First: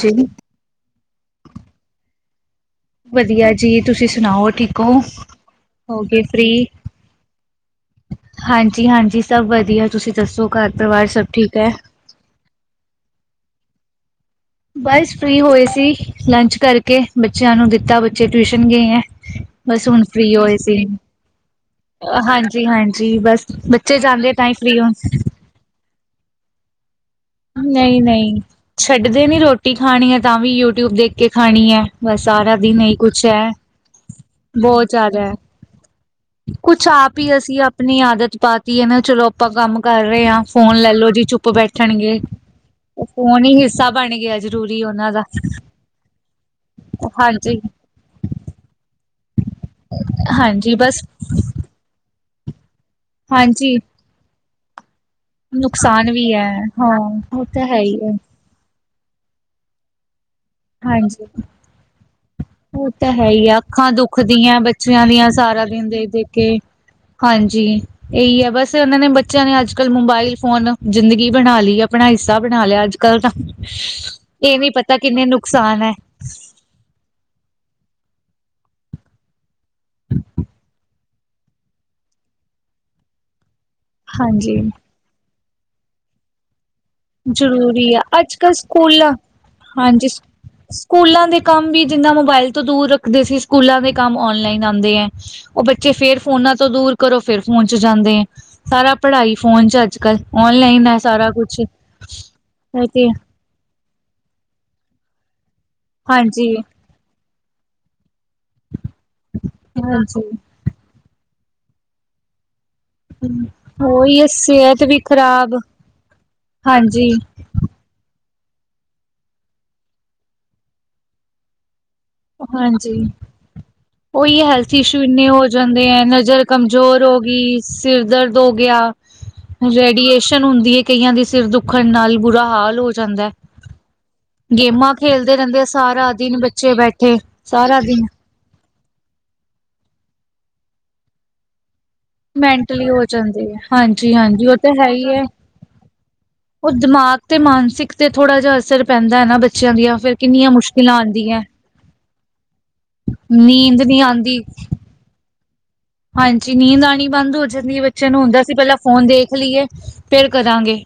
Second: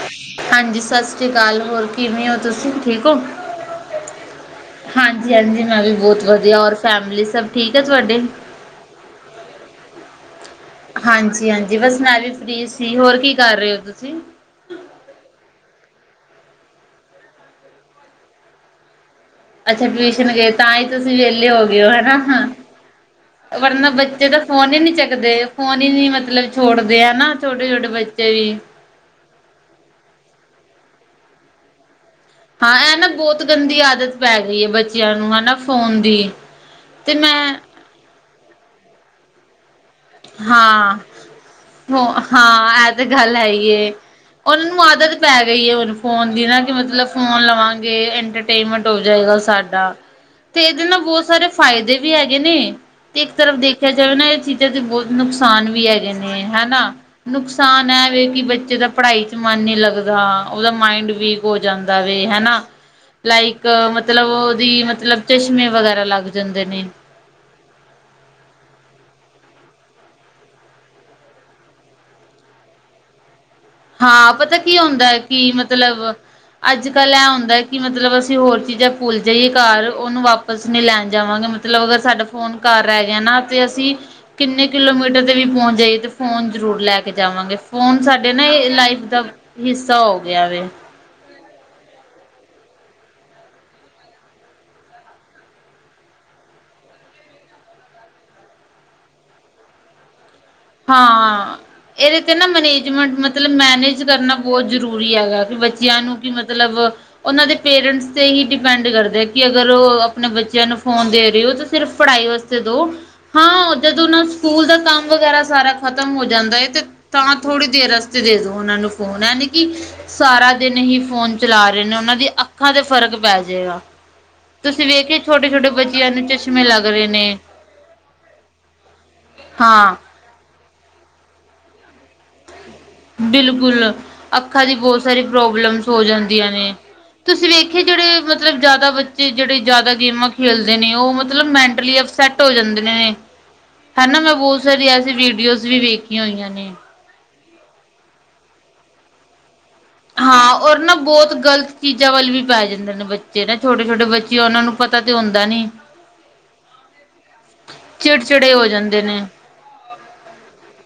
ਜੀ ਹਾਂਜੀ ਸਸਰੀ ਕਾਲ ਹੋਰ ਕਿਵੇਂ ਓਂ ਤੁਸੀਂ? ਠੀਕ ਓ, ਵਧੀਆ ਜੀ ਤੁਸੀਂ ਸੁਣਾਓ ਠੀਕ ਹੋ ਹਾਂਜੀ-ਹਾਂਜੀ ਮੈਂ ਵੀ ਹੋਗੇ ਬੋਤ ਵਦੀਆ ਔਰ ਫੈਮਲੀ ਸਭ ਠੀਕ ਆ ਤੁਆਡੀ। ਹਾਂਜੀ-ਹਾਂਜੀ ਸਭ ਵਦੀਆ ਤੁਸੀਂ ਦੱਸੋ ਘਰ ਪਰਵਾਰ ਸਭ ਹਾਂਜੀ ਠੀਕ ਐ? ਹਾਂਜੀ ਬਸ ਮੈਂ ਵੀ ਫ੍ਰੀ ਸੀ ਹੋਰ ਕੀ ਕਰ ਰਏ ਹੋ ਤੁਸੀਂ? ਬਸ ਫ੍ਰੀ ਹੋਏ ਸੀ ਲੰਚ ਕਰਕੇ ਬੱਚੇਆਂ ਨੂੰ ਦੀਤਾ ਬੱਚੇ ਟਵੀਸ਼ਨ ਗਏਂਆਂ। ਅੱਛਾ ਟਵੀਸ਼ਨ ਗਏ ਤਾਂ ਈ ਤੁਸੀਂ ਵੇਲੇ ਹੋ ਗਏ ਹੋ ਹਨਾ। ਹਾਂਜੀ ਹਾਂਜੀ ਬਸ ਵਰਨਾ ਬੱਚੇ ਜਾਂਦੇ ਤਾਂ ਹੀ ਫੋਨ ਈ ਫ੍ਰਰੀ ਹੋ ਨੀ ਚੱਕਦੇ ਫੋਨ ਈ ਨੀ ਮਤਲਵ ਛੋੜਦੇ ਅਨਾ। ਨਈ-ਨਈ ਛੱਡਦੇ ਨੀ ਰੋਟੀ ਖਾਣੀ ਐ ਤਾਂ ਵੀ ਯੂਟੀਊਬ ਦੇਖ ਕੇ ਖਾਣੀ ਐਂ। ਮਸਾਰਾ ਹਾਂ ਐ ਨਾ ਬੋਤ ਗੰਦੀ ਆਦਤ ਪੈ ਗਈ ਏ ਬਹੁਤ ਬੱਚੇਆਂ ਜ਼ਿਆਦਾ ਹੈ ਨੂੰ ਹਨਾ ਫੋਨ ਦੀ। ਕੁਛ ਤੇ ਆਪ ਈ ਮੈਂ ਅਸੀਂ ਆਪ ਆਪਣੀ ਆਦਤ ਪਾਤੀ ਐ ਨਾ ਚਲੋ ਆਪਾਂ ਕੰਮ ਕਰ ਰਏ ਆਂ ਫੋਨ ਲੈ ਹਾਂ ਲੋ ਜੀ ਚੁੱਪ ਹੋ ਬੈਠਣਗੇ। ਹਾਂ ਐ ਤੇ ਗੱਲ ਫੋਨ ਹੈ ਹੀ ਈ ਹਿੱਸਾ ਏ, ਬਣ ਗਿਆ ਓਨਾਂ ਜ਼ਰੂਰੀ ਨੂੰ ਉਹਨਾਂ ਆਦਤ ਦਾ ਪੈ ਗਈ ਏ ਹੁਣ ਫੋਨ ਦੀ ਨਾ ਕੇ ਮਤਲਬ ਫੋਨ ਹਾਂਜੀ ਲਵਾਂ ਗੇ ਈਟਰਟੇਮੈਂਟ ਹੋ ਜਾਏਗਾ ਸਾਡਾ, ਤੇ ਹਾਂਜੀ ਏਦੇ ਨਾਲ ਬਸ ਬੋ ਸਾਰੇ ਫਾਈਦੇ ਵੀ ਹੈਗੇ ਨੇ ਤੇ ਏਕ ਤਰਫ ਹਾਂਜੀ ਦੇਖੇਆ ਜਾਵੇ ਨਾ ਏ ਚੀਜ਼ਾਂ ਤੇ ਬੋਤ ਨੁਕਸਾਨ ਵੀ ਹੈਗੇ ਨੇ ਹੈ ਹਨਾ, ਹਾਂ ਉਹ ਤਾਂ ਹੈ ਨੁਕਸਾਨ ਹੀ ਐ ਹੈ ਵੇ ਕੀ ਬੱਚੇ ਦਾ ਪੜਾਈ ਚ ਮਨ ਨ ਲੱਗਦਾ ਓਦਾ ਮਾਂਈਡ ਵੀਕ ਹੋ ਜਾਂਦਾ ਵੇ ਹਨਾ ਓ ਤਾਂ ਹੈ ਈ ਆ ਲਾਈਕ ਅੱਖਾਂ ਦੁੱਖ ਮਤਲਬ ਦੀਆਂ ਉਹਦੀ ਬੱਚੇਆਂ ਮਤਲਬ ਦੀਆਂ ਸਾਰਾ ਚਸ਼ਮੇ ਦੇਨ ਵਗੈਰਾ ਦੇਖ-ਦੇਖ ਲੱਗ ਕੇ। ਜਾਂਦੇ ਨੇ ਹਾਂਜੀ। ਏਈ ਆ ਬਸ ਏਨਾਂ ਨੇ ਬੱਚੇਆਂ ਨੇ ਅੱਜ-ਕੱਲ ਮੋਬਾਈਲ ਫੋਨ, ਜ਼ਿੰਦਗੀ ਬਣਾ ਲੀ ਆ ਆਪਣਾ ਹੀਸਾ ਬਣਾ ਲੇਆ ਅੱਜ ਕਲਤਾ ਹਾਂ ਪਤਾ ਕੀ ਹੁੰਦਾ ਐ ਕੀ ਹੈ ਮਤਲਵ ਅੱਜ-ਕੱਲ੍ਹ ਇਹ ਹੁੰਦਾ ਕਿ ਮਤਲਬ ਅਸੀਂ ਹੋਰ ਚੀਜ਼ਾਂ ਭੁੱਲ ਜਾਈਏ ਘਰ, ਉਹਨੂੰ ਵਾਪਸ ਨੀ ਲੈਣ ਜਾਵਾਂਗੇ। ਮਤਲਬ ਅਗਰ ਸਾਡਾ ਫੋਨ ਘਰ ਰਹਿ ਗਿਆ ਨਾ ਤੇ ਅਸੀਂ ਹਾਂਜੀ ਕਿੰਨੇ ਕਿਲੋਮੀਟਰ ਤੇ ਵੀ ਪਹੁੰਚ ਜਾਈਏ ਤੇ ਫੋਨ ਜ਼ਰੂਰ ਲੈ ਕੇ ਜਾਵਾਂਗੇ ਜ਼ਰੂਰੀ ਆ ਫੋਨ ਸਾਡੇ ਅੱਜ ਨਾ ਕੱਲ੍ਹ ਇਹ ਲਾਈਫ ਸਕੂਲਾਂ ਦਾ ਹਿੱਸਾ ਹਾਂਜੀ ਹੋ ਗਿਆ ਵੇ। ਸਕੂਲਾਂ ਦੇ ਕੰਮ ਵੀ ਜਿੰਨਾ ਮੋਬਾਇਲ ਤੋਂ ਦੂਰ ਰੱਖਦੇ ਸੀ ਸਕੂਲਾਂ ਦੇ ਕੰਮ ਔਨਲਾਈਨ ਆਂਦੇ ਐ। ਉਹ ਬੱਚੇ ਫੇਰ ਫੋਨਾਂ ਤੋਂ ਦੂਰ ਕਰੋ ਫੇਰ ਫੋਨ ਚ ਜਾਂਦੇ, ਸਾਰਾ ਪੜ੍ਹਾਈ ਫੋਨ ਚ ਅੱਜ-ਕੱਲ। ਔਨਲਾਈਨ ਏ ਸਾਰਾ ਹਾਂ ਕੁਛ। ਇਹਦੇ ਤੇ ਨਾ ਤੇ ਮੈਨੇਜਮੈਂਟ ਮਤਲਬ ਮੈਨੇਜ ਕਰਨਾ ਬਹੁਤ ਜ਼ਰੂਰੀ ਹੈਗਾ ਕਿ ਬੱਚੇ ਨੂੰ ਕਿ ਹਾਂਜੀ ਮਤਲਬ ਉਹਨਾਂ ਦੇ ਪੇਰੈਂਟਸ ਤੇ ਹੀ ਡਿ ਡਿਪੈਂਡ ਕਰਦੇ ਕਿ ਅਗਰ ਉ ਹਾਂਜੀ ਆਪਣੇ ਬੱਚਿਆਂ ਨੂੰ ਫੋਨ ਦੇ ਰਹੇ ਹੋ ਤਾਂ ਸਿਰਫ਼ ਪੜ੍ਹਾਈ ਵਾਸਤੇ ਦੋ। ਹਾਂ, ਜਦੋਂ ਉਹੀ ਨਾ ਸਕੂਲ ਦਾ ਸਿਹਤ ਵੀ ਕੰਮ ਵਗੈਰਾ ਖ਼ਰਾਬ ਸਾਰਾ ਖਤਮ ਹੋ ਜਾਂਦਾ ਏ ਤੇ ਹਾਂਜੀ ਤਾਂ ਥੋੜ੍ਹੀ ਦੇਰ ਵਸਤੇ ਦੇ ਦੋ ਉਹਨਾਂ ਨੂੰ ਫੋਨ ਏ ਨੀ ਕਿ ਸਾਰਾ ਦਿਨ ਹੀ ਫੋਨ ਚਲਾ ਰਹੇ ਨੇ ਉਹਨਾਂ ਦੇ ਤੇ ਅੱਖਾਂ ਤੇ ਹਾਂਜੀ ਫ਼ਰਕ ਪੈ ਜਾਏਗਾ। ਉਹੀ ਹੈਲਥ ਤੁਸੀਂ ਇਸ਼ੂ ਵੇਖਿਆ ਇੰਨੇ ਹੋ ਛੋਟੇ ਛੋਟੇ ਜਾਂਦੇ ਐ ਬੱਚਿਆਂ ਨੂੰ ਨਜ਼ਰ ਚਸ਼ਮੇ ਲੱਗ ਕਮਜ਼ੋਰ ਰਹੇ ਹੋ ਨੇ ਗਈ, ਸਿਰ ਦਰਦ ਹੋ ਗਿਆ। ਹਾਂ ਰੇਡੀਏਸ਼ਨ ਹੁੰਦੀ ਏ ਕਈਆਂ ਦੇ ਸਿਰ ਦੁੱਖਣ ਨਾਲ ਬੁਰਾ ਹਾਲ ਹੋ ਜਾ ਜਾਂਦਾ ਬਿਲਕੁਲ ਅੱਖਾਂ ਦੀ ਗੇਮਾਂ ਬਹੁਤ ਸਾਰੀ ਖੇਲਦੇ ਰਹਿੰਦੇ ਆ ਪ੍ਰੋਬਲਮਸ ਹੋ ਸਾਰਾ ਦਿਨ ਜਾਂਦੀਆਂ ਬੱਚੇ ਨੇ। ਬੈਠੇ ਤੁਸੀਂ ਸਾਰਾ ਵੇਖਿਆ ਦਿਨ ਜਿਹੜੇ ਮਤਲਬ ਜ਼ਿਆਦਾ ਬੱਚੇ ਜਿਹੜੇ ਜ਼ਿਆਦਾ ਗੇਮਾਂ ਖੇਲਦੇ ਨੇ ਉਹ ਮਤਲਬ ਮੈਂਟਲੀ ਅਪ ਸੈਟ ਹੋ ਜਾਂਦੇ ਮੈਂਟਲੀ ਨੇ ਜਾਂਦੇ ਆ ਹਾਂਜੀ ਹੈਨਾ ਮੈਂ ਹਾਂਜੀ ਉਹ ਬਹੁਤ ਤਾਂ ਸਾਰੀ ਹੈ ਹੀ ਐਸੀ ਹੈ ਵੀਡੀਓਜ਼ ਵੀ ਵੇਖੀਆਂ ਹੋਈਆਂ ਨੇ। ਉਹ ਦਿਮਾਗ ਤੇ ਮਾਨਸਿਕ ਤੇ ਥੋੜ੍ਹਾ ਜਿਹਾ ਅਸਰ ਪੈਂਦਾ ਐ ਨਾ ਬੱਚਿਆਂ ਦੀਆਂ ਫਿਰ ਕਿੰਨੀਆਂ ਹਾਂ, ਔਰ ਨਾ ਮੁਸ਼ਕਿਲਾਂ ਬਹੁਤ ਆਉਂਦੀਆਂ ਗ਼ਲਤ ਚੀਜ਼ਾਂ ਵੱਲ ਵੀ ਪੈ ਜਾਂਦੇ ਨੇ ਬੱਚੇ ਨਾ ਨੀਂਦ ਨਹੀਂ ਛੋਟੇ-ਛੋਟੇ ਆਉਂਦੀ ਬੱਚੇ ਉਹਨਾਂ ਨੂੰ ਪਤਾ ਤੇ ਹੁੰਦਾ ਨੀ। ਹਾਂਜੀ, ਨੀਂਦ ਆਣੀ ਬੰਦ ਹੋ ਜਾਂਦੀ ਏ, ਬੱਚਿਆਂ ਨੂੰ ਹੁੰਦਾ ਚਿੜਚਿੜੇ ਸੀ ਹੋ ਪਹਿਲਾਂ ਅਸੀਂ ਜਾਂਦੇ ਫੋਨ ਨੇ ਦੇਖ ਲਈਏ। ਫੇਰ ਕਰਾਂਗੇ,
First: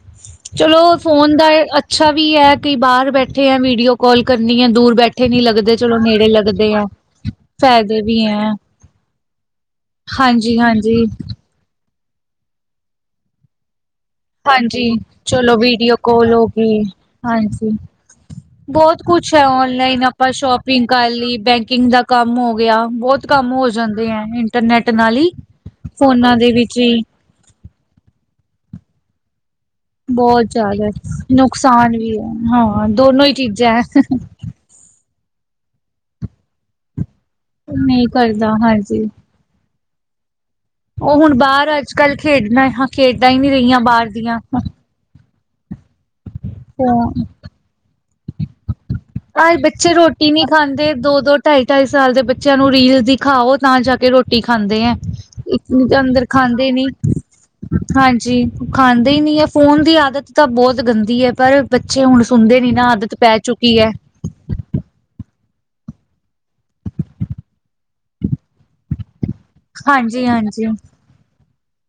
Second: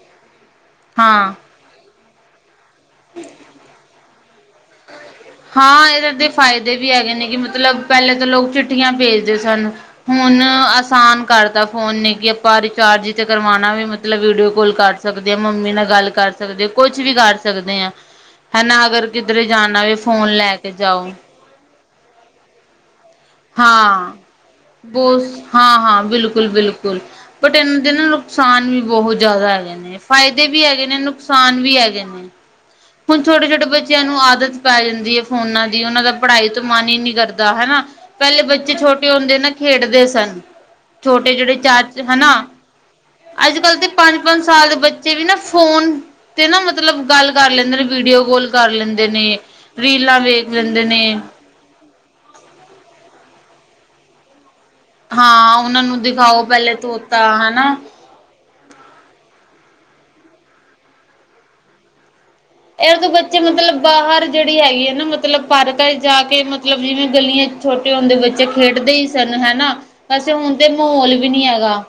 ਚਲੋ ਹਾਂ। ਫੋਨ ਦਾ ਅੱਛਾ ਵੀ ਹੈ। ਕਈ ਬਾਹਰ ਬੈਠੇ ਆ, ਵੀਡੀਓ ਕਾਲ ਕਰਨੀ ਏ, ਦੂਰ ਬੈਠੇ ਨੀ ਲੱਗਦੇ ਹਾਂ ਚਲੋ ਇਹਦੇ ਦੇ ਨੇੜੇ ਲੱਗਦੇ ਫਾਇਦੇ ਆ। ਵੀ ਹੈਗੇ ਨੇ ਕਿ ਮਤਲਬ ਫਾਇਦੇ ਪਹਿਲੇ ਵੀ ਤਾਂ ਲੋਕ ਹੈ ਚਿੱਠੀਆਂ ਭੇਜਦੇ ਸਨ, ਹੁਣ ਹਾਂਜੀ ਹਾਂਜੀ ਆਸਾਨ ਕਰਤਾ। ਫੋਨ ਨੇ ਕਿ ਆਪਾਂ ਰਿਚਾਰਜ ਤੇ ਵੀ ਕਰਵਾਣਾ ਵੇ। ਮਤਲਬ ਵੀਡੀਓ ਕਾਲ ਹਾਂਜੀ ਕਰ ਸਕਦੇ ਆ, ਚਲੋ ਮੰਮੀ ਨਾਲ ਵੀਡੀਓ ਗੱਲ ਕਰ ਕੋਲ ਹੋ ਸਕਦੇ ਗਈ ਕੁੱਛ ਵੀ ਕਰ ਹਾਂਜੀ ਦੇਆ ਹੈਨਾ ਬਹੁਤ ਅਗਰ ਕੁਛ ਕਿਧਰੇ ਹੈ ਜਾਣਾ ਵੀ ਔਨਲਾਈਨ ਫੋਨ ਆਪਾਂ ਲੈ ਕੇ ਸ਼ੋਪਿੰਗ ਜਾਓ। ਕਰ ਲਈ ਬੈਂਕਿੰਗ ਦਾ ਕੰਮ ਹੋ ਗਿਆ ਬਹੁਤ ਕੰਮ ਹੋ ਜਾਂਦੇ ਹਾਂ। ਏ, ਇੰਟਰਨੈਟ ਨਾਲ ਬਹੁਤ ਹੀ, ਹਾਂ-ਹਾਂ ਫੋਨਾਂ ਦੇ ਵਿੱਚ ਬਿਲਕੁਲ-ਬਿਲਕੁਲ। ਹੀ ਬਟ ਇਹਨਾਂ ਦੇ ਨਾ ਨੁਕਸਾਨ ਵੀ ਬਹੁਤ ਜ਼ਿਆਦਾ ਹੈਗੇ ਨੇ। ਬਹੁਤ ਫਾਇਦੇ ਵੀ ਹੈਗੇ ਜ਼ਿਆਦਾ ਨੇ, ਨੁਕਸਾਨ ਵੀ ਹੈਗੇ ਨੇ, ਹੈ ਹਾਂ ਹੁਣ ਦੋਨੋ ਹੀ ਛੋਟੇ-ਛੋਟੇ ਚੀਜ਼ਾਂ ਹੈ ਬੱਚਿਆਂ ਨੂੰ ਆਦਤ ਪੈ ਜਾਂਦੀ ਏ ਫੋਨਾਂ ਦੀ, ਉਹਨਾਂ ਦਾ ਪੜ੍ਹਾਈ ਤੋਂ ਮਨ ਹੀ ਨਹੀਂ ਕਰਦਾ ਹੈਨਾ, ਨਹੀਂ ਪਹਿਲੇ ਕਰਦਾ ਬੱਚੇ ਹਾਂਜੀ ਛੋਟੇ ਹੁੰਦੇ ਨਾ ਖੇਡਦੇ ਸਨ। ਉਹ ਛੋਟੇ ਹੁਣ ਜਿਹੜੇ ਬਾਹਰ ਚਾਰ ਅੱਜ ਕੱਲ ਹੈਨਾ ਖੇਡਣਾ ਖੇਡਾਂ ਹੀ ਨਹੀਂ ਰਹੀਆਂ ਅੱਜ-ਕੱਲ੍ਹ ਤੇ ਬਾਹਰ ਦੀਆਂ ਪੰਜ-ਪੰਜ ਸਾਲ ਦੇ ਬੱ ਚੇ ਨਾ ਤੇ ਵੀ ਨਾ ਫੋਨ ਤੇ ਨਾ ਮਤਲਬ ਗੱਲ ਕਰ ਲੈਂਦੇ ਨੇ ਵੀਡੀਓ ਕੋਲ ਕਰ ਲੈਂਦੇ ਨੇ, ਰੀਲਾਂ ਵੇਖ ਲੈਂਦੇ ਨੇ। ਢਾਈ-ਢਾਈ ਸਾਲ ਦੇ ਬੱਚਿਆਂ ਨੂੰ ਰੀਲ ਦਿਖਾਓ ਤਾਂ ਜਾ ਕੇ ਰੋਟੀ ਖਾਂਦੇ ਐ। ਹਾਂ ਉਹਨਾਂ [unintelligible] ਤਾਂ ਨੂੰ ਅੰਦਰ ਦਿਖਾਓ ਖਾਂਦੇ ਪਹਿਲੇ ਨੀ ਤੋਤਾ ਹਨਾ ਹਾਂਜੀ। ਖਾਂਦੇ ਹੀ ਨਹੀਂ ਐ ਫੋਨ ਦੀ ਆਦਤ ਤਾਂ ਬਹੁਤ ਗੰਦੀ ਐ ਪਰ ਬੱਚੇ ਹੁਣ ਸੁਣਦੇ ਨੀ ਨਾ, ਇਹ ਤੋਂ ਆਦਤ ਪੈ ਬੱਚੇ ਚੁੱਕੀ ਮਤਲਬ ਏ। ਬਾਹਰ ਜਿਹੜੀ ਹੈਗੀ ਐ ਨਾ ਮਤਲਬ ਪਾਰਕਾਂ ਚ ਜਾ ਕੇ ਮਤਲਬ ਜਿਵੇਂ ਗਲੀਆਂ ਛੋਟੇ ਹੁੰਦੇ ਬੱਚੇ ਖੇਡਦੇ ਹੀ ਸੀਗੇ। ਹੈਨਾ, ਹਾਂਜੀ ਵੈਸੇ ਹੁਣ ਹਾਂਜੀ ਤੇ ਮਹੌਲ ਵੀ ਨੀ ਹੈਗਾ।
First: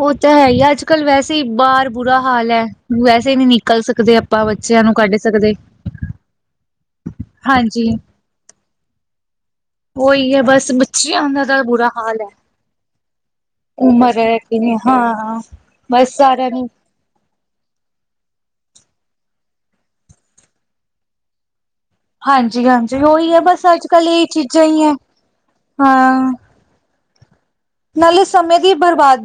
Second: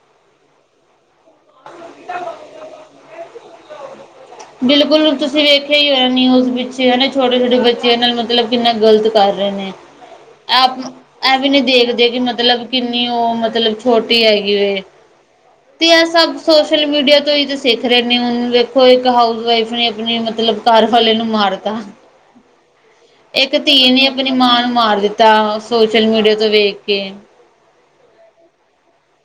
ਉਹ ਤਾਂ ਹੈ ਹੀ ਅੱਜ-ਕੱਲ ਵੈਸੇ ਹੀ ਬਾਹਰ ਬੁਰਾ ਹਾਲ ਏ ਵੈਸੇ ਹੀ ਨਹੀਂ ਨਿਕਲ ਸਕਦੇ ਅਆ ਬਿਲਕੁਲ, ਤੁਸੀਂ ਵੇਖਿਆ ਹੀ ਹੋਇਆ ਨਿਊਜ਼ ਵਿੱਚ ਹੈਨਾ ਛੋਟੇ-ਛੋਟੇ ਹਾਂਜੀ ਬੱਚਿਆਂ ਨਾਲ ਮਤਲਬ ਕਿੰਨਾ ਗਲਤ ਕਰ ਰਏ ਨੇ। ਉਹੀ ਹੈ ਬਸ ਆਪ ਬੱਚਿਆਂ ਏ ਦਾ ਵੀ ਤਾਂ ਨਈਂ ਬੁਰਾ ਦੇਖਦੇ ਹਾਲ ਕਿ ਹੈ ਮਤਲਬ ਕਿੰਨੀ ਓ ਮਤਲਬ ਉਮਰ ਛੋਟੀ ਹੈ ਕਿਵੇਂ ਹੈਗਿਏ। ਹਾਂ ਤੇ ਏ ਬਸ ਸਭ ਸਾਰਿਆਂ ਨੂੰ ਸੋਸ਼ਲ ਮੀਡੀਆ ਤੋਂ ਹੀ ਸਿੱਖ ਰੇਨੇ ਓਨੂੰ ਵੇਖੋ ਇੱਕ ਹਾਊਸ ਵਈਫ ਨੇ ਅਪਨੇ ਮਤਲਬ ਘਰ ਵਾਲੇ ਨੂੰ ਮਾਰਤਾ। ਹਾਂਜੀ ਹਾਂਜੀ ਉਹੀ ਹੈ ਇੱਕ ਬਸ ਅੱਜ ਧੀ ਨੇ ਕੱਲ ਇਹ ਆਪਣੀ ਮਾਂ ਚੀਜ਼ਾਂ ਨੂੰ ਹੀ ਹੈ ਮਾਰ ਦਿੱਤਾ, ਸੋਸ਼ਲ ਹਾਂ ਮੀਡੀਆ ਤੋਂ ਵੇਖ ਕੇ। ਨਾਲੇ ਸਮੇਂ ਦੀ ਬਰਬਾਦ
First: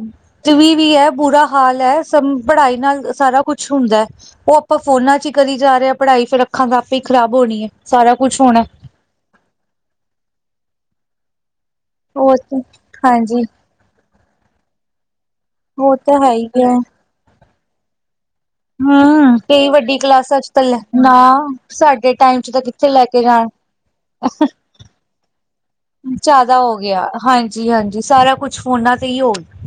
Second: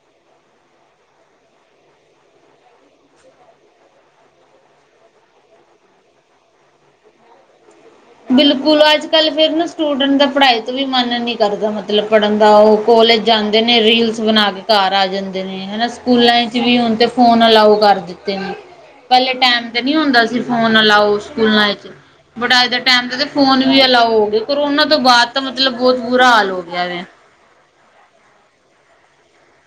ਵੀ ਵੀ ਐ ਬੁਰਾ ਹਾਲ ਐ, ਸ ਪੜ੍ਹਾਈ ਨਾਲ ਸਾਰਾ ਕੁਛ ਹੁੰਦਾ। ਓ ਆਪਾਂ ਫੋਨਾਂ ਚ ਹੀ ਕਰੀ ਜਾ ਰੇਆਂ ਪੜ੍ਹਾਈ ਫੇਰ ਅੱਖਾਂ ਤਾਂ ਆਪੇ ਹੀ ਖ਼ਰਾਬ ਹੋਣੀਏ। ਬਿਲਕੁਲ ਅੱਜ ਕੱਲ ਫੇਰ ਨਾ ਸਟੂਡੈਂਟ ਦਾ ਪੜ੍ਹਾਈ ਤੋਂ ਵੀ ਮਨ ਨੀ ਕਰਦਾ ਮਤਲਬ ਲਬ ਉਹ ਪੜ੍ਹਨ ਦਾ ਤੇ ਓ ਕੋਲੇਜ ਹਾਂਜੀ ਜਾਂਦੇ ਨੇ ਰੀਲਸ ਬਣਾ ਕੇ ਘਰ ਆ ਜਾਂਦੇ ਨੇ ਹੈਨਾ, ਉਹ ਤਾਂ ਹੈ ਸਕੂਲਾਂ ਹੀ ਚ ਹੈ ਵੀ ਹੁਣ ਤੇ ਫੋਨ ਅਲਾਓ ਕਰ ਦਿੱਤੇ ਨੇ। ਪੈਲੇ ਹਮ ਟੈਮ ਕਈ ਤੇ ਨੀਂ ਵੱਡੀ ਹੁੰਦਾ ਸੀ ਕਲਾਸਾਂ ਚ ਤਾਂ ਫੋਨ ਨਾ ਅਲਾਓ ਸਕੂਲਾਂ ਚ ਸਾਡੇ ਟਾਈਮ ਚ ਬਟ, ਤਾਂ ਏ ਕਿੱਥੇ ਲੈ ਟੈਮ ਦਾ ਕੇ ਤੇ ਜਾਣ ਫੋਨ ਵੀ ਅਲਾਓ ਹੋਗੇ, ਕਰੋਨਾ ਤੋਂ ਬਾਦ ਤਾਂ ਮਤਲਬ ਬਹੁਤ ਬੁਰਾ ਹਾਲ ਹੋ ਗਿਆ ਵੇ। ਜੀ ਹਾਂਜੀ, ਸਾਰਾ ਕੁਛ ਫੋਨਾਂ ਤੇ ਹੀ ਹੋ ਗਿਆ।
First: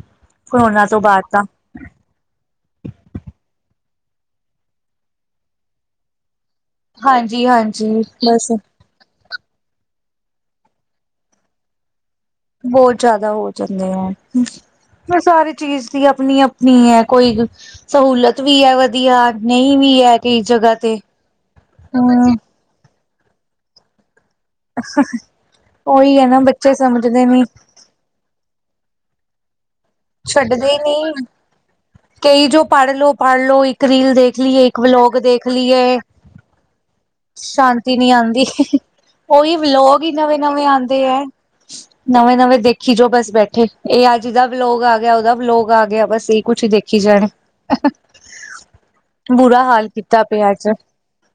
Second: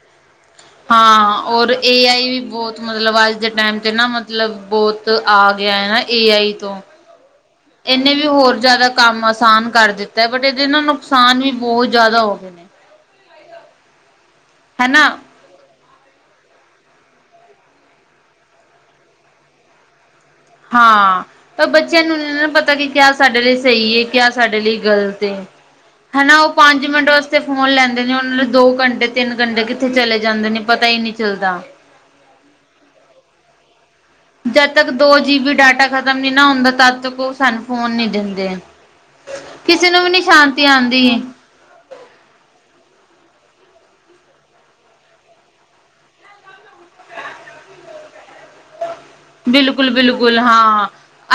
ਕਰੋਨਾ ਤੋਂ ਬਾਅਦ ਹਾਂ, ਤਾਂ ਔਰ ਏਆਈ ਵੀ ਬਹੁਤ ਮਤਲਬ ਅੱਜ ਦੇ ਟਾਈਮ 'ਤੇ ਨਾ ਮਤਲਬ ਬਹੁਤ ਆ ਗਿਆ ਹੈਨਾ, ਏਆਈ ਤੋਂ ਹਾਂਜੀ-ਹਾਂਜੀ, ਇਹਨੇ ਵੀ ਬਸ ਹੋਰ ਜ਼ਿਆਦਾ ਕੰਮ ਆਸਾਨ ਕਰ ਦਿੱਤਾ ਬਟ, ਏਦੇ ਨਾ ਨੁਕਸਾਨ ਵੀ ਬਓਤ ਜਾਦਾ ਹੋ ਗਿਆ। ਬੋਤ ਜਾਦਾ ਹੋ ਜਾਂਦੇ ਆ, ਹੈਨਾ ਪਰ ਸਾਰੀ ਚੀਜ਼ ਅਪਨੀ-ਅਪਨੀ ਏ ਕੋਈ ਸਹੂਲਤ ਵੀ ਏ ਵਧੀਆ ਨਈ ਵੀ ਐ। ਹਾਂ, ਪਰ ਬੱਚਿਆਂ ਨੂੰ ਨਾ ਪਤਾ ਕਿ ਕਿਆ ਸਾਡੇ ਲਈ ਸਹੀ ਏ ਕਿਆ ਸਾਡੇ ਲਈ ਗਲਤ ਏ ਉਹੀ ਹੈ ਨਾ ਹੈਨਾ, ਓ ਬੱਚੇ ਪੰਜ ਮਿੰਟ ਸਮਝਦੇ ਵਾਸਤੇ ਨੀ ਫੋਨ ਲੈਂਦੇ ਨੇ ਓਨਾਂ ਨੂੰ ਦੋ ਘੰਟੇ ਤਿੰਨ ਘੰਟੇ ਕਿੱਥੇ ਚਲੇ ਜਾਂਦੇ ਨੇ ਛੱਡਦੇ ਪਤਾ ਹੀ ਨਈ ਨਹੀਂ ਚੱਲਦਾ। ਕਈ ਜੋ ਪੜ ਲੋ, ਪੜ ਲੋ ਇੱਕ ਰੀਲ ਦੇਖ ਦੇਖ ਲਈਏ ਜਦ ਇੱਕ ਤੱਕ ਵਲੋਗ ਦੋ ਜੀ ਦੇਖ ਬੀ ਡਾਟਾ ਲਈਏ, ਖਤਮ ਨੀ ਨਾ ਹੁੰਦਾ ਤਦ ਤੱਕ ਉਹ ਸਾਨੂੰ ਫੋਨ ਸ਼ਾਂਤੀ ਨੀ ਆਂਦੀ। ਦਿੰਦੇ। ਓਈ ਕਿਸੇ ਨੂੰ ਵਲੋਗ ਵੀ ਨੀ ਸ਼ਾਂਤੀ ਨਵੇਂ-ਨਵੇਂ ਆਂਦੇ ਆਂਦੀ। ਐ। ਨਵੇਂ-ਨਵੇਂ ਦੇਖੀ ਜੋ ਬਸ ਬੈਠੇ ਇਹ ਅੱਜ ਦਾ ਲੋਗ ਆ ਗਿਆ, ਓਦਾ ਵਲੋਗ ਆ ਗਿਆ ਬਸ, ਏਹੀ ਕੁਛ ਦੇਖੀ ਜਾਣਾ। ਕੀਤਾ ਬਿਲਕੁਲ-ਬਿਲਕੁਲ, ਪਿਆ ਅੱਜ ਹਾਂ।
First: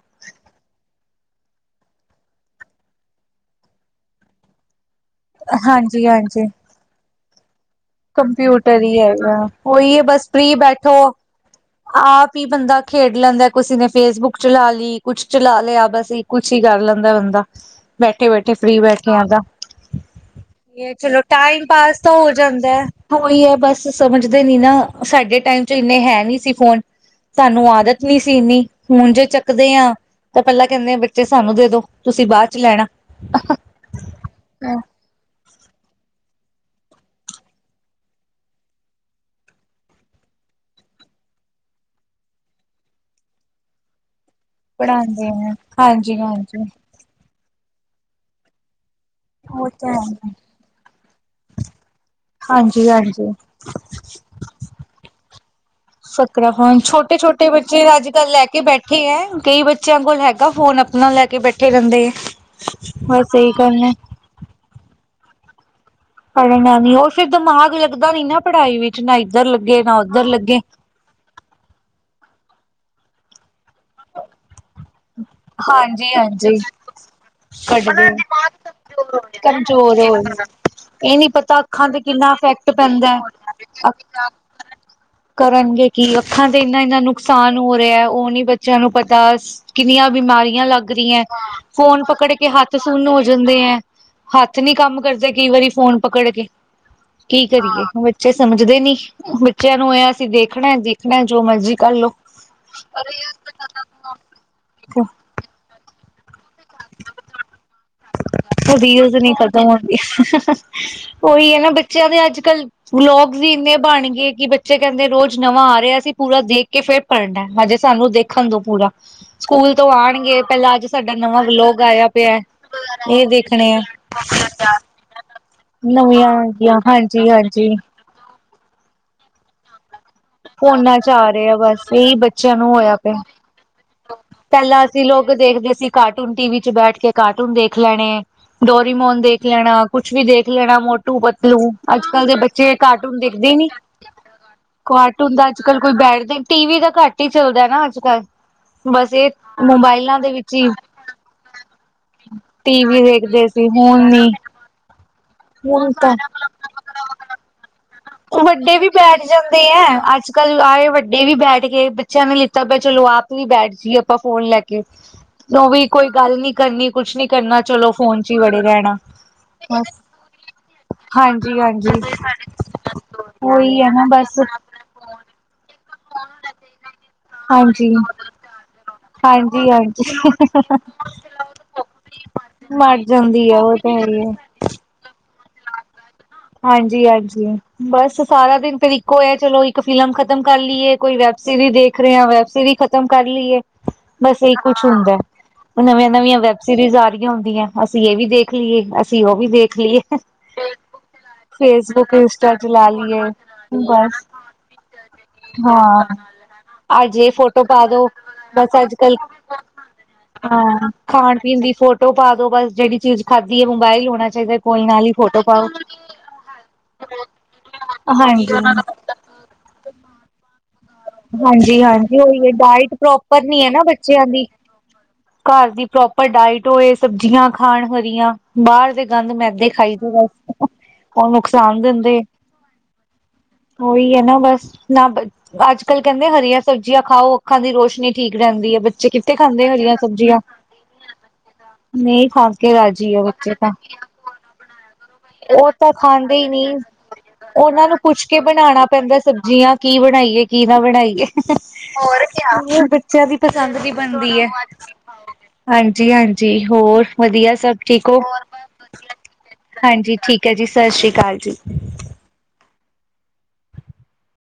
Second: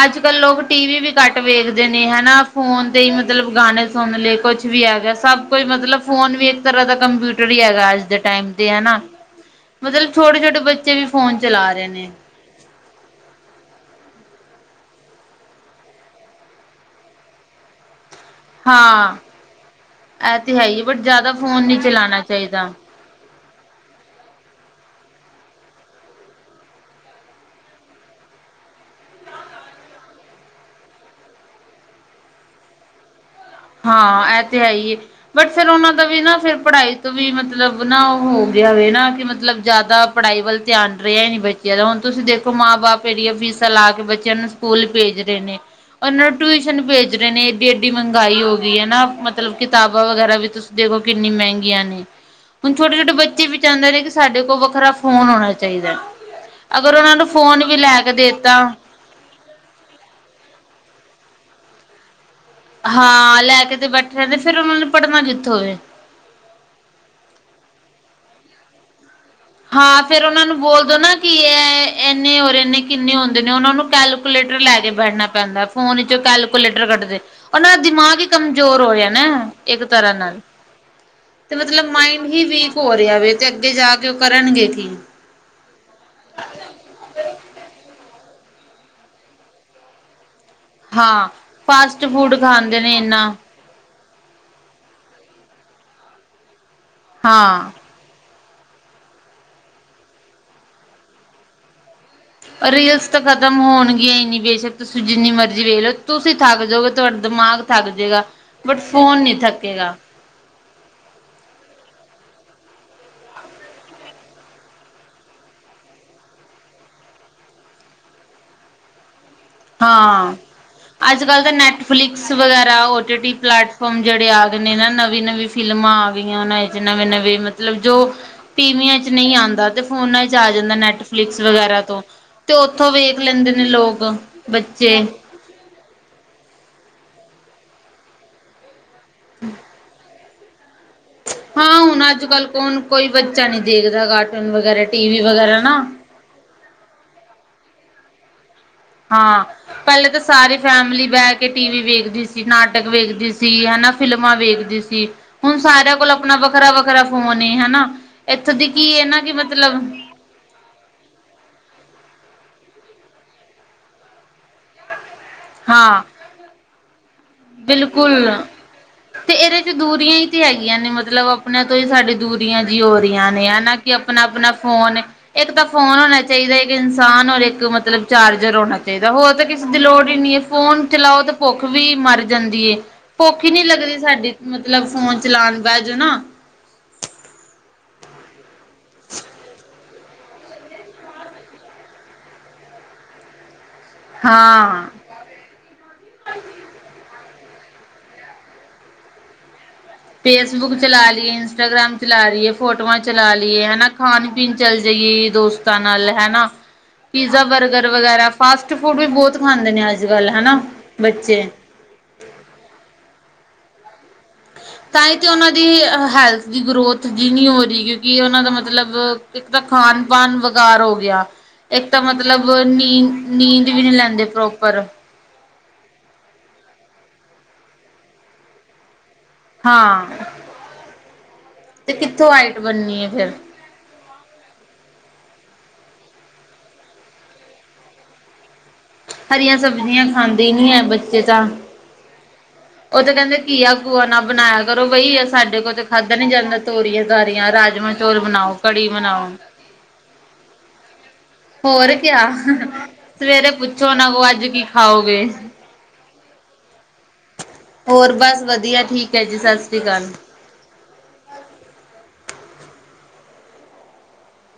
ਅੱਜ ਕੱਲ੍ਹ ਲੋਕ ਟੀਵੀ ਵੀ ਕੱਟ ਵੇਖਦੇ ਨੇ ਹੈਨਾ, ਫੋਨ ਤੇ ਹੀ ਮਤਲਬ ਗਾਣੇ ਸੁਣ ਲਏ ਕੁਛ ਵੀ ਹੈਗਾ। ਸਭ ਕੋਈ ਮਤਲਬ ਹਾਂਜੀ ਫੋਨ ਵੀ ਇੱਕ ਤਰ੍ਹਾਂ ਦਾ ਕੰਪਿਊਟਰ ਹੀ ਹੈਗਾ ਅੱਜ। ਦੇ ਟਾਈਮ ਤੇ ਕੰਮਪਿਊਟਰ ਹਨਾ। ਈ ਹੈਗਾ, ਓਹੀ ਏ ਮਤਲਬ ਬਸ ਫ੍ਰੀ ਛੋਟੇ-ਛੋਟੇ ਬੱਚੇ ਬੈਠੋ ਵੀ ਫੋਨ ਚਲਾ ਰਹੇ ਨੇ ਆਪ ਵੀ ਬੰਦਾ ਖੇਡ ਲੈਂਦਾ, ਕਿਸੇ ਨੇ ਫੇਸਬੁੱਕ ਚਲਾ ਲਈ ਕੁਛ ਚਲਾ ਲਿਆ ਬਸ, ਕੁਛ ਈ ਕਰ ਲੈਂਦਾ ਬੰਦਾ। [inaudible] ਬੈਠੇ ਬੈਠੇ ਫ੍ਰੀ ਬੈਠੇ ਹਾਂ। ਆ, ਆਜਾ। ਇਹ ਤੇ ਹੈ ਹੀ ਬਟ ਚਲੋ, ਜ਼ਿਆਦਾ ਫੋਨ ਟਾਈਮ ਨਹੀਂ ਪਾਸ ਤਾਂ ਚਲਾਣਾ ਹੋ ਜਾਂਦਾ। ਚਾਹੀਦਾ। ਓਹੀ ਏ ਬਸ ਸਮਝਦੇ ਨੀ ਨਾ, ਸਾਡੇ ਟਾਈਮ ਚ ਏਨੇ ਹੈ ਨੀ ਸੀ ਫੋਨ। ਸਾਨੂੰ ਆਦਤ ਨੀ ਸੀ ਇੰਨੀ, ਹੁਣ ਜੇ ਚੱਕਦੇ ਆਂ ਤਾਂ ਪਈਲਾਂ ਕੈਂਦੇ ਆ ਬੱਚੇ ਸਾਨੂੰ ਦੇਦੋ, ਤੁਸੀਂ ਬਾਦ ਚ ਲੈਣਾ। ਹਾਂ, ਐ ਤੇ ਹੈ ਹਿਏ। ਬਟ ਫੇਰ ਓਨਾਂ ਦਾ ਵੀ ਨਾ ਫੇਰ ਪੜਾਈ ਤੋਂ ਵੀ ਮਤਲਬ ਨਾ ਓ ਹੋ ਗਿਆ ਵੇ ਨਾ ਕਿ ਮਤਲਬ ਜਾਦਾ ਪੜ੍ਹਾਈ ਵੱਲ ਧਿਆਨ ਰਿਹਾ ਹੀਨੀ ਬੱਚਿਆਂ ਦਾ ਹੁਣ ਤੁਸੀਂ ਦੇਖੋ, ਮਾਂ-ਬਾਪ ਏਨੀਆਂ ਫੀਸਾਂ ਲਾਕੇ ਬੱਚਿਆਂ ਨੂੰ ਸਕੂਲ ਭੇਜ ਪੜ੍ਹਾਉਂਦੇ ਰਹੇ ਆ ਨੇ,, ਹਾਂਜੀ ਓਨਾਂ ਨੂੰ ਹਾਂਜੀ ਟਿਊਸ਼ਨ ਭੇਜ ਰਹੇ ਨੇ, ਏਡੀ-ਏਡੀ ਮਹਿੰਗਾਈ ਹੋ ਗਈ ਹੈਨਾ। ਮਤਲਬ ਉਹ ਤਾਂ ਕਿਤਾਬਾਂ ਹੈ ਵਗੈਰਾ ਵੀ ਤੁਸੀਂ ਦੇਖੋ, ਕਿੰਨੀ ਮਹਿੰਗੀਆਂ ਨੇ। ਹੁਣ ਹਾਂਜੀ ਛੋਟੇ-ਛੋਟੇ ਹਾਂਜੀ ਬੱਚੇ ਵੀ ਚਾਂਦੇ ਨੇ ਕਿ ਸਾਡੇ ਕੋਲ ਵੱਖਰਾ ਫੋਨ ਹੋਣਾ ਚਾਹੀਦਾ। ਸਕਰਾ ਖਾਂ ਅਗਰ ਉਹਨਾਂ ਨੂੰ ਛੋਟੇ-ਛੋਟੇ ਫੋਨ ਵੀ ਬੱਚੇ ਅੱਜ ਕੇ ਕੱਲ ਲੈ ਦੇਤਾ ਕੇ ਬੈਠੇ ਇਠੇ ਐ ਕਈ ਬੱਚਿਆਂ ਕੋਲ ਹੈਗਾ ਫੋਨ ਆਪਣਾ ਲੈ ਕੇ ਬੈਠੇ ਰੈਂਦੇ ਆ। ਹਾਂ ਲੈ ਕੇ ਤੇ ਬੈਠੇ ਰੈਂਦੇ ਫਿਰ ਉਨਾ ਨੇ ਪੜ੍ਹਨਾ ਜਿੱਥੋਂ ਏ। ਪੜ੍ਹਨਾ ਨੀ ਓ ਫਿਰ ਦਿਮਾਗ ਲੱਗਦਾ ਨੀ ਨਾ ਪੜ੍ਹਾਈ ਵਿੱਚ ਨਾ ਇੱਧਰ ਲੱਗੇ ਨਾ ਉੱਧਰ ਲੱਗੇ। ਕੀ ਐ ਇੰਨੇ ਔਰ ਇੰਨੇ ਕਿੰਨੇ ਹੁੰਦੇ ਨੇ ਉਹਨਾਂ ਨੂੰ ਕੈਲਕੂਲੇਟਰ ਲੈ ਕੇ ਬੈਨਾ। ਪੈਂਦਾ ਫੋਨ ਹਾਂਜੀ ਚੋਂ ਹਾਂਜੀ ਕੈਲਕੂਲੇਟਰ ਕੱਢਦੇ ਉਹਨਾਂ ਦਾ ਕੱਢਦੇ ਦਿਮਾਗ ਹੀ ਕਮਜ਼ੋਰ ਹੋ ਰਿਆ ਨਾ ਇੱਕ ਕਮਜ਼ੋਰ ਤਰ੍ਹਾਂ ਹੋ ਨਾਲ ਇਹ ਨੀ ਤੇ ਪਤਾ ਅੱਖਾਂ ਮਤਲਬ ਮਾਇੰਡ ਕਿੰਨਾ ਹੀ ਵੀਕ ਇਫੈਕਟ ਹੋ ਪੈਂਦਾ ਰਿਆ ਵੇ ਤੇ ਅੱਗੇ ਜਾ ਕੇ ਓ ਹੈ। ਕਰਨਗੇ ਕੀ। ਕਰਨਗੇ ਕੀ ਅੱਖਾਂ ਤੇ ਇੰਨਾ-ਇੰਨਾ ਨੁਕਸਾਨ ਹੋ ਰਿਆ ਓ ਨੀ ਬੱਚਿਆਂ ਨੂੰ ਪਤਾ ਕਿੰਨੀਆਂ ਬਿਮਾਰੀਆਂ ਲੱਗ ਰਈਆਂ ਹਾਂ ਫੋਨ ਫਾਸਟ ਪਕੜ ਫੂਡ ਕੇ ਹੱਥ ਖਾਂਦੇ ਨੇ ਸੁੰਨ ਹੋ ਇੰਨਾ ਜਾਂਦੇ ਐ। ਹੱਥ ਨੀ ਕੰਮ ਕਰਦੇ ਕਈ ਵਾਰੀ ਫੋਨ ਪਕੜ ਕੇ ਕੀ ਹਾਂ ਕਰੀਏ। ਬੱਚੇ ਸਮਝਦੇ ਨੀ ਬੱਚਿਆਂ ਨੂੰ ਇਹ ਅਸੀਂ ਦੇਖਣਾ-ਦੇਖਣਾ ਜੋ ਮਰਜੀ ਕਰ ਲੋ। ਰੀਲਸ ਤਾਂ ਖਤਮ ਹੋਣਗੀਆਂ ਨੀ ਇੰਨੀ ਬੇਸ਼ੱਕ ਤੁਸੀਂ ਜਿੰਨੀ ਮਰਜ਼ੀ ਵੇਖ ਲੋ। ਤੁਸੀਂ ਥੱਕ ਜਾਓਗੇ ਤੁਹਾਡਾ ਦਿਮਾਗ ਥੱਕ ਜੇਗਾ। ਓ ਰਲੀਜ਼ ਨੀ ਖਤਮ ਹੁੰਦੀ ਉਹੀ ਐ ਨਾ ਬੱਚਿਆਂ ਦੇ ਅੱਜ ਕੱਲ ਵਲੋਗਸ ਵੀ ਇੰਨੇ ਬਣ ਗਏ ਕਿ ਬੱਚੇ ਕੈਂਦੇ ਰੋਜ਼ ਨਵਾਂ ਆ ਰਿਆ ਸੀ ਪੂਰਾ ਦੇਖ ਕੇ ਫਿਰ ਪੜਨਾ ਹਜੇ ਸਾਨੂੰ ਦੇਖਣ ਦੋ ਪੂਰਾ ਸਕੂਲ ਤੋਂ ਹਾਂ ਆਉਣਗੇ ਪਹਿਲਾਂ ਸਾਡਾ ਅੱਜ ਕੱਲ ਨਵਾਂ ਤਾਂ ਵਲੋਗ ਆਇਆ ਨੈਟਫਲਿਕਸ ਪਿਆ ਵਗੈ ਓ ਇਹ ਟੀ-ਟੀ ਦੇਖਣੇ ਆ ਪਲੈਟਫਾਰਮ ਜੇੜੇ ਆ ਗਏ ਨੇ ਨਾ ਨਵੀਂ-ਨਵੀਂ ਫਿਲਮਾਂ ਆ ਨਵੀਆਂ ਗਈਆਂ ਆਗੀਆਂ ਓ ਹਾਂਜੀ ਨਵੇਂ-ਨਵੇਂ ਹਾਂਜੀ ਮਤਲਬ ਜੋ ਟੀਵੀਆਂ 'ਚ ਨਈ ਆਂਦਾ ਤੇ ਫੋਨਾਂ 'ਚ ਆ ਜਾਂਦਾ ਫੋਨਾਂ ਚ ਆ ਨੈਟਫਲਿਕਸ ਰਹੇ ਆ ਵਗੈਰਾ ਬਸ ਤੋਂ ਇਹੀ ਤੇ ਬੱਚਿਆਂ ਉੱਥੋਂ ਵੇਖ ਲੈਂਦੇ ਨੇ ਲੋਗ ਪੈਲਾਂ ਅਸੀਂ ਲੋਕ ਦੇਖਦੇ ਸੀ ਕਾਰਟੂਨ ਟੀ ਵੀ 'ਚ ਬੈਠ ਕੇ ਕਾਰਟੂਨ ਦੇਖ ਲੈਣੇ। ਡੋਰੀਮੋਨ ਦੇਖ ਲੈਣਾ ਕੁਛ ਵੀ ਦੇਖ ਲੈਣਾ ਮੋ ਟੂ ਪਤਲੂ ਹਾਂ ਅੱਜ ਹੁਣ ਕੱਲ ਦੇ ਕੱਲ੍ਹ ਬੱਚੇ ਕੌਣ ਕੋਈ ਕਾਰਟੂਨ ਬੱਚਾ ਦੇਖਦੇ ਨਹੀਂ ਨੀ ਦੇਖਦਾ ਕਾਰਟੂਨ ਵਗੈਰਾ ਟੀ ਵੀ ਕਾਰਟੂਨ ਦਾ ਵਗੈਰਾ ਅੱਜ ਕੱਲ ਨਾ ਕੋਈ ਬੈਠਦੇ ਟੀ ਵੀ ਤਾਂ ਘੱਟ ਈ ਚੱਲਦਾ ਨਾ ਅੱਜ ਕੱਲ੍ਹ ਹਾਂ ਪੈਲੇ ਤਾਂ ਵਿੱਚ ਸਾਰੀ ਹੀ ਫੈਮਲੀ ਬਹਿ ਕੇ ਟੀ ਵੀ ਵੇਖਦੀ ਸੀ ਨਾਟਕ ਟੀਵੀ ਵੇਖਦੀ। ਦੇਖਦੇ ਸੀ ਹਨਾ ਹੁਣ ਨੀ ਫਿਲਮਾਂ ਵੇਖਦੀ ਸੀ ਹੁਣ ਸਾਰਿਆਂ ਕੋਲ ਆਪਣਾ ਵੱਖਰਾ-ਵੱਖਰਾ ਫੋਨ ਹੇ ਹਨਾ। ਇੱਥੋਂ ਦੀ ਵੱਡੇ ਵੀ ਕੀ ਹੈ ਨਾ ਬੈਠ ਕਿ ਜਾਂਦੇ ਮਤਲਬ ਐ ਅੱਜ ਕੱਲ ਆਏ ਵੱਡੇ ਵੀ ਬੈਠ ਗਏ ਬੱਚਿਆਂ ਨੇ ਲਿੱਤਾ ਪ ਚਲੋ ਆਪ ਵੀ ਬੈਠ ਜੀਏ ਆਪਾਂ ਫੋਨ ਲੈ ਕੇ। [inaudible] ਓ ਵੀ ਕੋਈ ਗੱਲ ਨੀ ਕਰਨੀ ਕੁਛ ਨੀ ਕਰਨਾ ਚਲੋ ਫੋਨ 'ਚ ਹੀ ਬਿਲਕੁਲ ਵੜੇ ਰੈਂਣਾ। ਤੇ ਇਹਦੇ 'ਚ ਦੂਰੀਆਂ ਈ ਤੇ ਹੈਗੀਆਂ ਨੇ ਮਤਲਬ ਹਾਂਜੀ ਆਪਣਿਆਂ ਤੋਂ ਈ ਹਾਂਜੀ ਸਾਡੇ ਦੂਰ ਰੀਆਂ ਵੀ ਹੋ ਰਈਆਂ ਨੇ ਹਨਾ ਉਹੀ ਹੈ ਕਿ ਨਾ ਬਸ ਆਪਣਾ-ਆਪਣਾ ਫੋਨ ਏ। ਇੱਕ ਤਾਂ ਫ਼ੋਨ ਹੋਣਾ ਚਾਈਦਾ ਇੱਕ ਇਨਸਾਨ ਔਰ ਇੱਕ ਹਾਂਜੀ ਮਤਲਬ ਚਾਰਜਰ ਹੋਣਾ ਚਾਈਦਾ ਹੋਰ ਤਾਂ ਕਿਸੇ ਹਾਂਜੀ ਦੀ ਲੋੜ ਈ ਹਾਂਜੀ ਨਈ ਏ। ਫੋਨ ਚਲਾਓ ਤਾਂ ਭੁੱਖ ਵੀ ਮਰ ਜਾਂਦੀ ਏ ਮਰ ਭੁੱਖ ਜਾਂਦੀ ਹੀ ਆ ਨੀ ਉਹ ਤਾਂ ਲੱਗਦੀ ਹੈ ਹੀ ਸਾਡੀ ਹੈ। ਮਤਲਬ ਫੋਨ ਚਲਾਣ ਬੈ ਜਾਨਾ। ਹਾਂਜੀ-ਹਾਂਜੀ ਬਸ ਸਾਰਾ ਦਿਨ ਫਿਰ ਇੱਕੋ ਹੈ ਚਲੋ ਇੱਕ ਫ਼ਿਲਮ ਖਤਮ ਕਰ ਲਈਏ। ਕੋਈ ਵੈਬਸੀਰੀ ਦੇਖ ਰਏ ਹਾਂ ਵੈਬਸੀਰੀ ਖ਼ਤਮ ਕਰ ਲਈਏ ਬਸ ਇਹੀ ਕੁਛ ਹਾਂ ਹੁੰਦਾ। ਨਵੀਆਂ-ਨਵੀਆਂ ਵੈੱਬ ਸੀਰੀਜ਼ ਆ ਰਈਆਂ ਹੁੰਦੀਆਂ ਅਸੀਂ ਇਹ ਵੀ ਦੇਖ ਲਈਏ ਅਸੀਂ ਓ ਵੀ ਦੇਖ ਲਈਏ। ਫੇਸਬੁੱਕ ਚਲਾ ਲਈਏ ਇੰਸਟਾਗ੍ਰਾਮ ਚਲਾ ਲਈਏ ਫੋਟੋਆਂ ਚਲਾ ਲਈਏ ਹਨਾ ਬਸ ਖਾਣ ਪੀਣ ਚੱਲ ਜਾਈਏ ਦੋਸਤਾਂ ਹਾਂ ਨਾਲ ਹਨਾ। ਅੱਜ ਇਹ ਪੀਜ਼ਾ ਫੋਟੋ ਪਾ ਬਰਗਰ ਦੋ ਵਗੈਰਾ ਫਾਸਟ ਬਸ ਅੱਜ ਫੂਡ ਵੀ ਕੱਲ ਬੋਤ ਖਾਂਦੇ ਨੇ ਅੱਜ ਕੱਲ ਹਨਾ ਬੱਚੇ ਤੋ ਪਾ ਦੋ ਬਸ ਜੇੜੀ ਚੀਜ਼ ਖਾਧੀ ਹੈ ਮੋਬਾਇਲ ਹੋਣਾ ਚਾਈਦਾ ਕੋਈ ਤਾਂ ਨਾਲ ਈ। ਹੀ ਤੇ ਉਹਨਾਂ ਦੀ ਹੈਲਥ ਦੀ ਗਰੋਥ ਜੀ ਨਈ ਹੋ ਰਈ ਕਿਉਂਕਿ ਉਹਨਾਂ ਹਾਂਜੀ ਦਾ ਮਤਲਬ ਇੱਕ ਤਾਂ ਖਾਣ ਵਣ ਵਗਾਰ ਹੋ ਗਿਆ ਹਾਂਜੀ ਇੱਕ ਤਾਂ ਹਾਂਜੀ ਉਹੀ ਮਤਲਬ ਹੈ ਡਾਇਟ ਪ੍ਰੋਪਰ ਨੀ ਨੀਂਦ-ਨੀਂਦ ਹੈ ਨਾ ਵੀ ਨਈ ਲੈਂਦੇ ਬੱਚਿਆਂ ਦੀ ਪ੍ਰੋਪਰ ਘਰ ਦੀ ਪ੍ਰੋਪਰ ਡਾਇਟ ਹੋਏ ਸਬਜ਼ੀਆਂ ਖਾਣ ਹਰੀਆਂ ਬਾਰ ਦੇ ਗੰਦ ਮੈ ਦੇ ਖਾਈ ਹਾਂ ਚਲੋ ਤਾਂ ਓ ਨੁਕਸਾਨ ਤੇ ਦਿੰਦੇ ਆ। ਕਿੱਥੋਂ ਹਾਈਟ ਬਣਨੀ ਹੈ ਫਿਰ ਓਈ ਐ ਨਾ ਬਸ ਨਾ ਬ ਅੱਜ ਕੋਈ ਕੈਂਦੇ ਹਰੀਆਂ ਸਬਜ਼ੀਆਂ ਖਾਓ, ਅੱਖਾਂ ਦੀ ਰੋਸ਼ਨੀ ਠੀਕ ਰੈਂਦੀ ਐ। ਬੱਚ ਬੱਚੇ ਕਿੱਥੇ ਖਾਂਦੇ ਹਰੀਆਂ ਸਬਜ਼ੀਆਂ। ਖਾਂਦੇ ਹੀ ਨੀ ਹੈ ਬੱਚੇ ਤਾਂ ਨਈਂ ਖਾ ਕੇ ਉਹ ਤਾਂ ਰਾਜੀ ਐ ਕਹਿੰਦੇ ਬੱਚੇ ਤਾਂ, ਘੀਆ ਘੂਆ ਨਾ ਬਣਾਇਆ ਕਰੋ ਬਈ ਸਾਡੇ ਏ ਕੋਲ ਤੇ ਤਾਂ ਖਾਧਾ ਨੀ ਖਾਂਦੇ ਈ ਜਾਂਦਾ ਨਈਂ। ਤੋਰੀਆਂ ਤਾਰੀਆਂ ਓਨਾਂ ਰਾਜਮਾਂ ਨੂੰ ਚੋਲ ਪੁੱਛ ਕੇ ਬਣਾਓ ਬਣਾਣਾ ਕੜੀ ਪੈਂਦਾ ਬਣਾਓ ਸਬਜ਼ੀਆਂ, ਕੀ ਬਣਾਈਏ ਕੀ ਨਾਂ ਬਣਾਈਏ। ਹੋਰ ਕਿਆ, ਬੱਚਿਆਂ ਦੀ ਸਵੇਰੇ ਪਸੰਦ ਪੁੱਛੋ ਦੀ ਉਹਨਾਂ ਕੋਲ ਬਣਦੀ ਅੱਜ ਐ। ਕੀ ਖਾਓਗੇ ਹਾਂਜੀ ਹਾਂਜੀ, ਹੋਰ ਵਧੀਆ ਸਭ ਠੀਕ ਹੋਰ ਐ? ਬਸ ਵਧੀਆ ਠੀਕ ਹੈ ਜੀ ਸਤਿ ਸ੍ਰੀ ਅਕਾਲ ਹਾਂਜੀ ਠੀਕ। ਕਿਆ ਜੀ, ਸਤਿ ਸ੍ਰੀ ਅਕਾਲ ਜੀ।